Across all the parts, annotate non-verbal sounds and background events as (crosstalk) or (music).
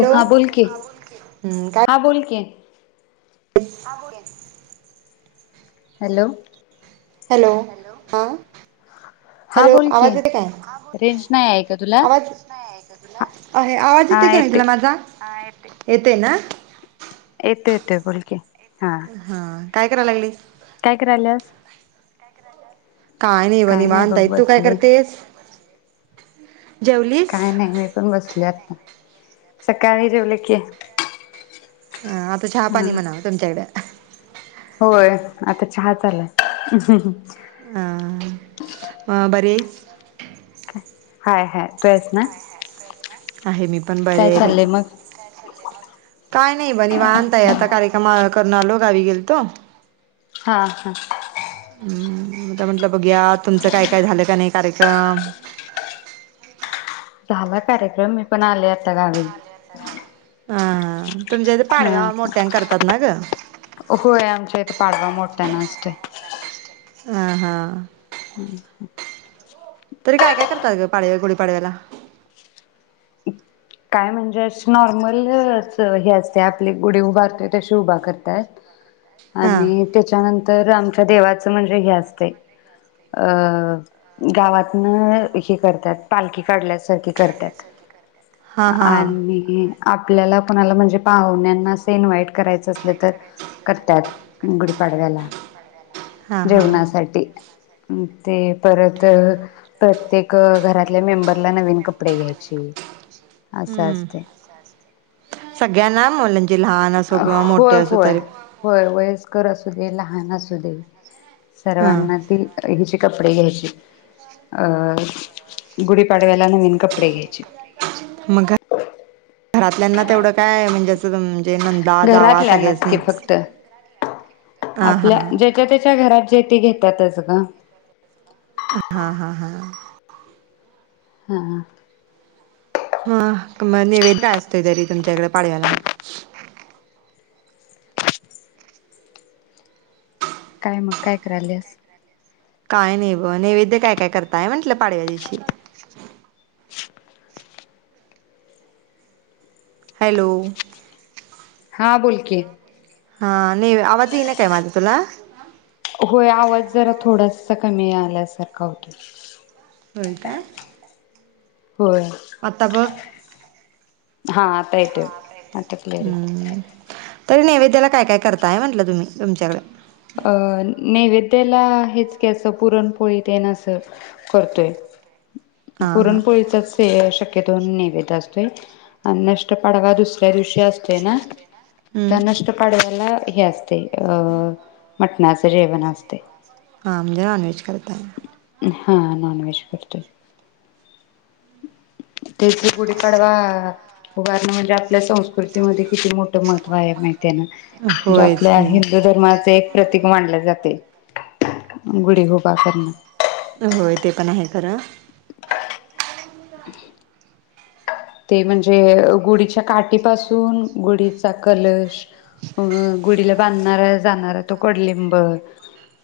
Hello हा बोल की, हम्म, काय हा बोल की (inaudible) हॅलो हॅलो हा हा हॅलो बोल की आवाज येते काय रेंज नाही आहे का तुला? आवाज हा (inaudible) आहे आवाज हा इथे का नाय येते तुला माझा? येतय ना? येत येत बोलकी. हा काय कराय लागली? काय करायल्यास? काय नाही ब निवांत आहे तू काय करतेस? ह काय नाही मी पण बसलेत. सकाळी जेवले की. हा आता चहापाणी हा म्हणाव तुमच्याकड होय आता चहा चालाय. ह बरी ये. हाय हाय तू येस ना? आहे मी पण बरे काय आहे बाई. चाललंय मग काय नाही बघ निवांत या आता कार्यक्रम करून आलतो गावी गेलतो. हा हा. एकदा म्हंटलं बघूया तुमचं काय काय झालं का नाही कार्यक्रम. झाला कार्यक्रम मी पण आले आता गावी. ह हम होय आमच्या इथ पाडवा मोठ्या न असतोय. हह हा हम्, हं तरी काय काय करतात ग पाडव्या गुढीपाडव्याला काय म्हणजे नॉर्मल हे असते आपले गुढी उभारतो तशी उभा करतात. हा आणि त्याच्यानं तर आमच्या देवाचं म्हणजे हे असत अं गावातन हे करतात पालखी काढल्यासारखी करत्यात. हा हा आणि आप आपल्याला कोणाला म्हणजे पाहुण्यांना असे इनवाईट करायच असल तर करतात. गुढी पाडव्याला हा हा जेवणासाठी ते परत प्रत्येक अ् घरातल्या मेंबरला नवीन कपडे घ्यायची. असं हम्म असते. सगळ्यांना मुलं जे म्हणजे लहान असो किंवा मोठे असो तरी पण कर असू दे लहान असू दे हा सर्वांना ती हेची कपडे घ्यायचीत अ गुढीपाडव्याला नवीन कपडे घ्यायचीत. म् घरा् घरातल्यांना तेवढं काय म्हणजे असं जम् घरातल्यांनाच की फक्त हा हा आपल्या ज्येच्या त्याच्या घरात शेती घेतातच गं. हं हं हं हां ह ह मग नैवेद्य काय असतोय तरी तुमच्याकडे पाडव्याला. काय मग काय करायलीयास? काय नाही बग नैवेद्य काय काय करताय म्हटलं पाडव्या दिवशी हॅलो हां बोल की हा नाहीे आवाज येई ना काय माझा तुला? होय आवाज जरा थोडासा कमी आल्यासारखा होतोय. होय काय? होय आता बग हा आता येतय बग क्लिअर येतय. हम्म तरी नैवेद्याला काय काय करताय म्हटलं तुम्ही तुमच्याकडे अ नैवे त्याला हेच की अस पुरणपोळी तेन अस करतोय. हां हां पुरणपोळीचच हे शक्य् हे दोन नैवेद्य असतोय आणि नष्ट पडवा दुसऱ्या दिवशी असतोय ना हम्म त्या नष्ट पाडव्याला हे असतंय अ् हा म्हणजे नॉनव्हेज करताय. हां नॉनव्हेज करतोय. तेची गुडी पाडवा आ् उभारण म्हणजे आप् आपल्या संस्कृतीमध्ये किती मोठ महत्त्व आहे ते माहिती आहे ना म्हणजे होय आपल्या की हिंदू धर्माचे एक प्रतिक मांडले जाते गुढी उभा करणं. होय ते पण आहे खरं. (inaudible) ते म्हणजे गुढीच्या काठीपासून गुढीचा कलश गुढीला बांधणारा जाणारा तो कडूलिंब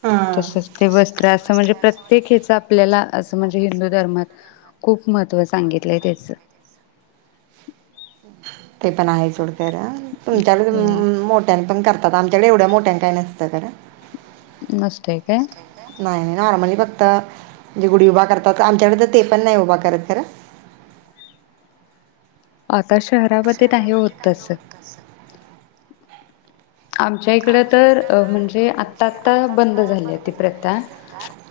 हां तसच ते वस्त्र असं म्हणजे प्रत्येक याच आपल्याला असं म्हणजे हिंदू धर्मात खूप महत्त्व सांगितलंय त्याच. ते पण आहे सोड. खरं तुमच्यात मोठ्यानी पण करतात. आमच्याकडे एवढ्या मोठ्यांन काय नसतं खर. नसतय काय? नाही नाही नॉर्मली फक्त जे गुडी उभा करतात. आमच्याकडे तर ते पण नाही उभा करत खरं, आता शहरामध्ये नाही होत तस, आमच्या इकड तर अ म्हणजे आता आता बंद झाली ती प्रथा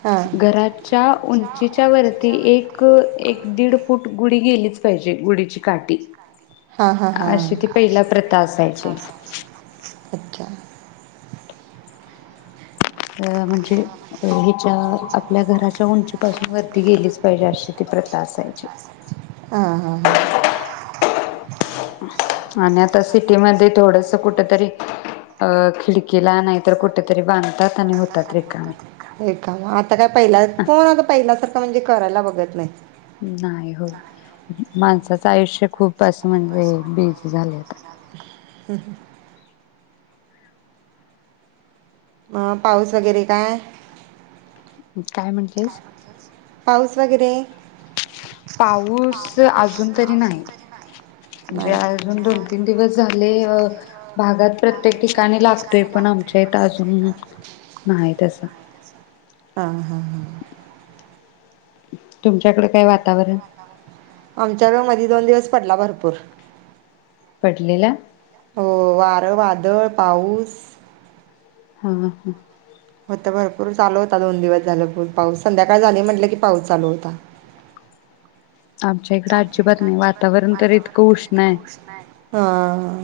हां घराच्या उंचीच्या वरती एक एक दीड फूट गुढी गेलीच पाहिजे गुढीची काठी हां हां अशी ती हां पहिला प्रथा (unintelligible) अच्छा अ म्हणजे हिच्या आपल्या घराच्या उंची पाासून वरती गेलीच पाहिजे अशी ती प्रथा असायची. हां हां हां आणि आता सिटीमध्ये थोडस कुठेतरी अ खिडकीला नाहीतर कुठेतरी बांधतात आणि होतात रिकामे होय, का आता काय पहिला कोण आता पहिल्यासारखं म्हणजे करायला बघ. बगत नाही. नाही, होय माणसाचं आयुष्य खूप असं म्हणजे बिझी झाले आता. (inaudible) म पाऊस वगैरे काय? काय म्हटलीस, पाऊस वगैरे पाऊस अजून तरी नाही म्हणजे, नाही अजून दोन तीन दिवस झाले भागात प्रत्येक ठिकाणी लागतोय, पण आमच्या इथ अजून नाही तसं, हां हां हां. तुमच्याकडे, काय वातावरण आमच्याकड मधी दोन दिवस पडला भरपूर, पडलेला. वार, वादळ, पाऊस, हा हा आत भरपूर चालू होता दोन दिवस झालं पाऊस संध्याकाळ झाली म्हटलं कि पाऊस चालू होता इकडे आमच्या अजिबात इथ आजिबात नाही वातावरण तर इतकं वातावरण तर इतक उष्ण आहे. हा हा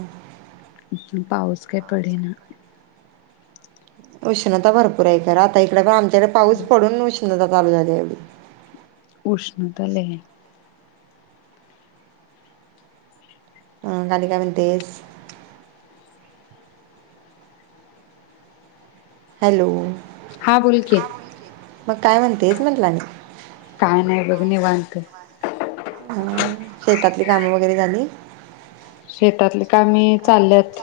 आणि पाऊस काय पडेना. उष्णता भरपूर आहे कर आता इकडे पण पाऊस पडून उष्णता चालू झालीया येवडी. उष्णता लय आहे. मग आणि काय म्हणतेस. हॅलो हा बोल की मग काय म्हणतेस म्हटलं आणि काय नाही बघ (unintelligible) हा शेतातली कामं वगैरे झाली. शेतातले कामे चाल्यात.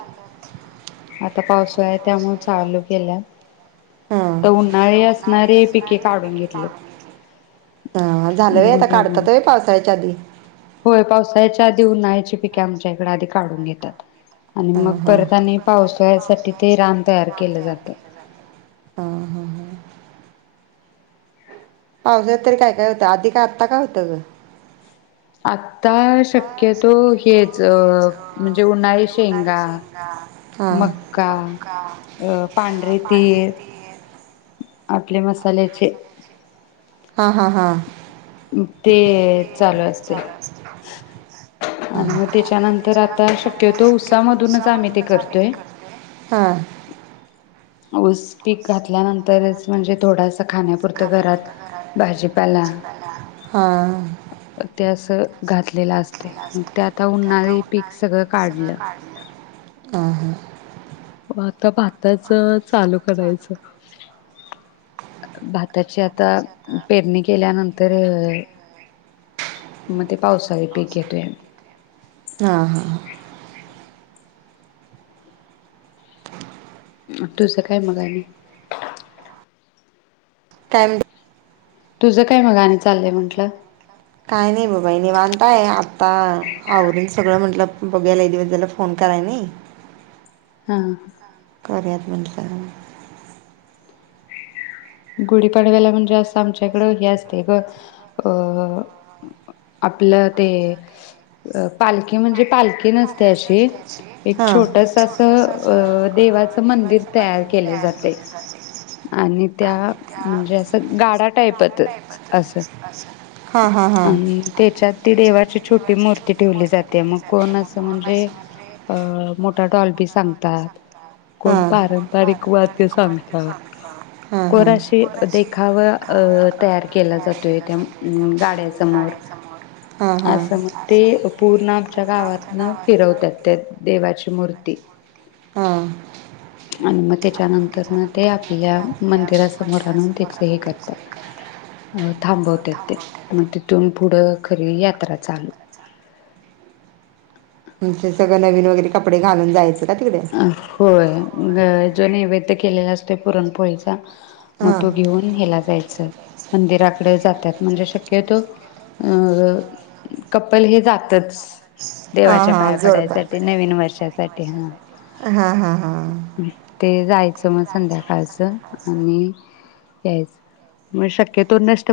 आता पावसाळा आहे त्यामुळे चालू केल्यात. हा तर आता उन्हाळी असणारी असणारी काढून पिके घेतली काडून घेतलीत. हा झालं आता भुईमूग काढतात ते पावसाळ्याच्या आधी. होय पावसाच्या आधी, उन्हाळ्याची पिक आमच्या इकडे आधी काढून घेतात आणि हा मग हा ते आणि परत आणि पावसाळ्यासाठी पावसाळ्या ते रान साठी रान केलं तयार जातं. केलं जातय पावसाळ्यात तरी काय काय होतं आधी काय आत्ता काय होतं ग आता शक्यतो हेच म्हणजे उन्हाळी जे उन्हाळी शेंगा शेंगा, मक्का. अ पांढर तेर आपल्या मसाल्याचे हा हा हा ते चाल असते आणि मग त्याच्यानंतर आता शक्यतो उत्सामधूनच आम्ही ते करतोय. ऊस पीक घातल्यानंतरच म्हणजे थोडासा खाण्यापुरतं घरात भाजीपाला हां ते असं घातलेलं असते मग ते आता उन्हाळी पीक सगळं काढलं हां हां मग आता भाताच चालू करायच भाताची आता पेरणी केल्यानंतर मग ते पावसाळी पीक घेतोय आमी हा हा (inaudible) तुझं काय? मग आणि (unintelligible) तुझं काय? मग आणि चाललंय म्हंटलं? काय नाही बघ बाई निवांत आहे आता आवरून सगळं म्हंटलं बघूया लई दिवस झाले फोन कराय नाही हा करुयात म्हटलं गुढीपाडव्याला म्हणजे असं आमच्याकडं हे असते ग अ आपलं ते पालखी म्हणजे नसते पालखी अशी रस्त्याची एक असं छोटस अ देवाचं देवाच मंदिर केलं तयार जाते केले जाते आणि त्या म्हणजे अस गाडा टाईपच अस हां हां हां आणि त्याच्यात ती देवाची छोटी मूर्ती ठेवली जाते मग कूट म्हणजे अ मोठा डाॅल्बी सांगतात कोण हां पारंपारिक वाद्य सांगतात. ह् ह कोराशी वर अशी एक अ देखावा तयार जातोय केला त्या अं, गाड्यासमोर जातो न फिरवतात त्या देवाची मूर्ती हां आणि मग त्याच्यानंतर न ते आपल्या मंदिरामोर आणून त्या हे करत थांबत ते मग तिथून पुढ खरी यात्रा चालू तुम सगं नवीन वगैरे कपडे घालून जायच. अ होय जो नैवेद्य केलेला असतोय पुरणपोळीचा मग हां तो घेऊन हेला जायच मंदिरात जात्यात म्हणजे शक्यतो कपल हे जातच हां देवाच्या पाया हां जोडप पडायसाठी नवीन वर्षासाठी ते ते ह हां हां हां (unintelligible) ते जायचं मग संध्याकाळचं आणि यायच म शक्यतो नस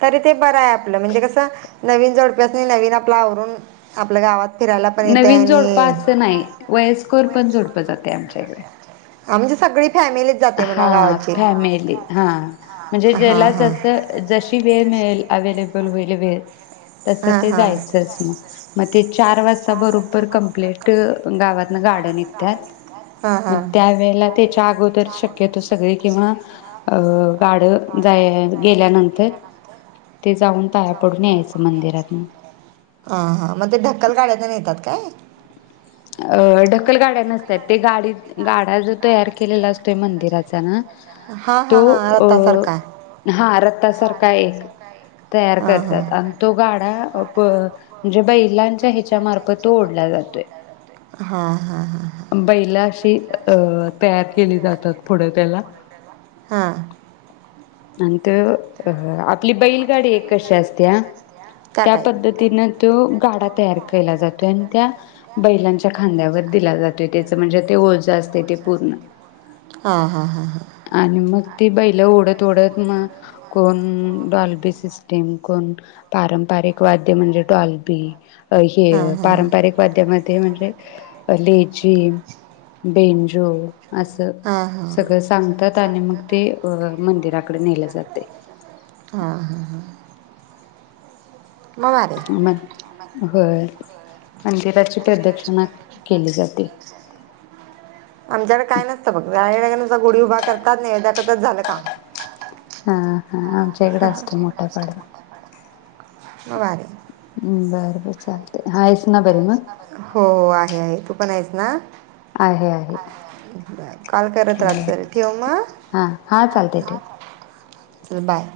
तरी ते बरं आहे आपलं म्हणजे कसं नवीन जोडप्यासनी नवीन आपलं आवरून आपल्या गावात फिरायला पण येते नवीन जोडप आणि असं नाही वयस्कर पण जोडप जातय आमच्यात. (unintelligible) आमचे सगळी फॅमिलीच जाते हा म्हणा गावाची हा फॅमिली ह म्हणजे हा हां ज्याला हां जस ज्याला जशी जसं वेळ मिळेल, अवेलेबल अवेलेबल वेळ तस हा ते हा जायचचं मग मग ते चार वाजता बरोबर कंप्लीट गावातन गाड्या निघत्यात हा मग हा त्यावेळेला त्याच्या अगोदर नाहीतर सगळे केव्हा अ गाडं जाय गेल्यानंतर ते जाऊन पाया पडून यायचं मंदिरातन हा हा मग ते ढक्कल गाड्याचा (unintelligible) काय अ, ढकल गाड्या नसत्यात ते गाडीत गाडा जो तयार केलेला असतोय मंदिराचा ना हा हा तो हा अ रथासारखा हा रथासारखा एक हा हा आणि तयार करतात आणि तो गाडा म्हणजे बैलांच्या हेच्यामार्फत तो ओढला जातोय. हा बैलं अशी अ तयार. केली जातात पुढं त्याला हा आणि ते आपली बैलगाडी एक कशी असत्या त्या पद्धतीन तो गाडा तयार केला जातो आणि त्या बैलांच्या खांद्यावर दिला जातो त्याच म्हणजे ते ओझं असते ते पूर्ण हां हां हां हां हां आणि मग ती बैल ओढत थोड मग कोण डॉल्बी सिस्टम, कोण पारंपारिक वाद्य म्हणजे डॉल्बी अ हे त्यात हां अ, पारंपारिक वाद्यामध्ये म्हणजे पाय येणारे अ, लेझीम, वेलची बेंजो असं हां हां सगळं सांगतात आणि मग ते अ मंदिराकडे नेलं जाते हा हा हा हा मग होय मंदिराची प्रदक्षिणा केली जाते आमच्याकडे काय नसत बघ गुढी उभा करतात नैवेद्य दाखवायचा झालं काम हा हा आमच्या इकडे असतो मोठा पाडवा मग भारी नाही, हम्म बर लई तुमच्या चालतय हा आमच्याकडे हो आहे आहे तू पण आहेस ना आहे आहे बर कॉल करत राहात चल बरं ठेव मग? हां हां चालतंय ठेव चल बाय.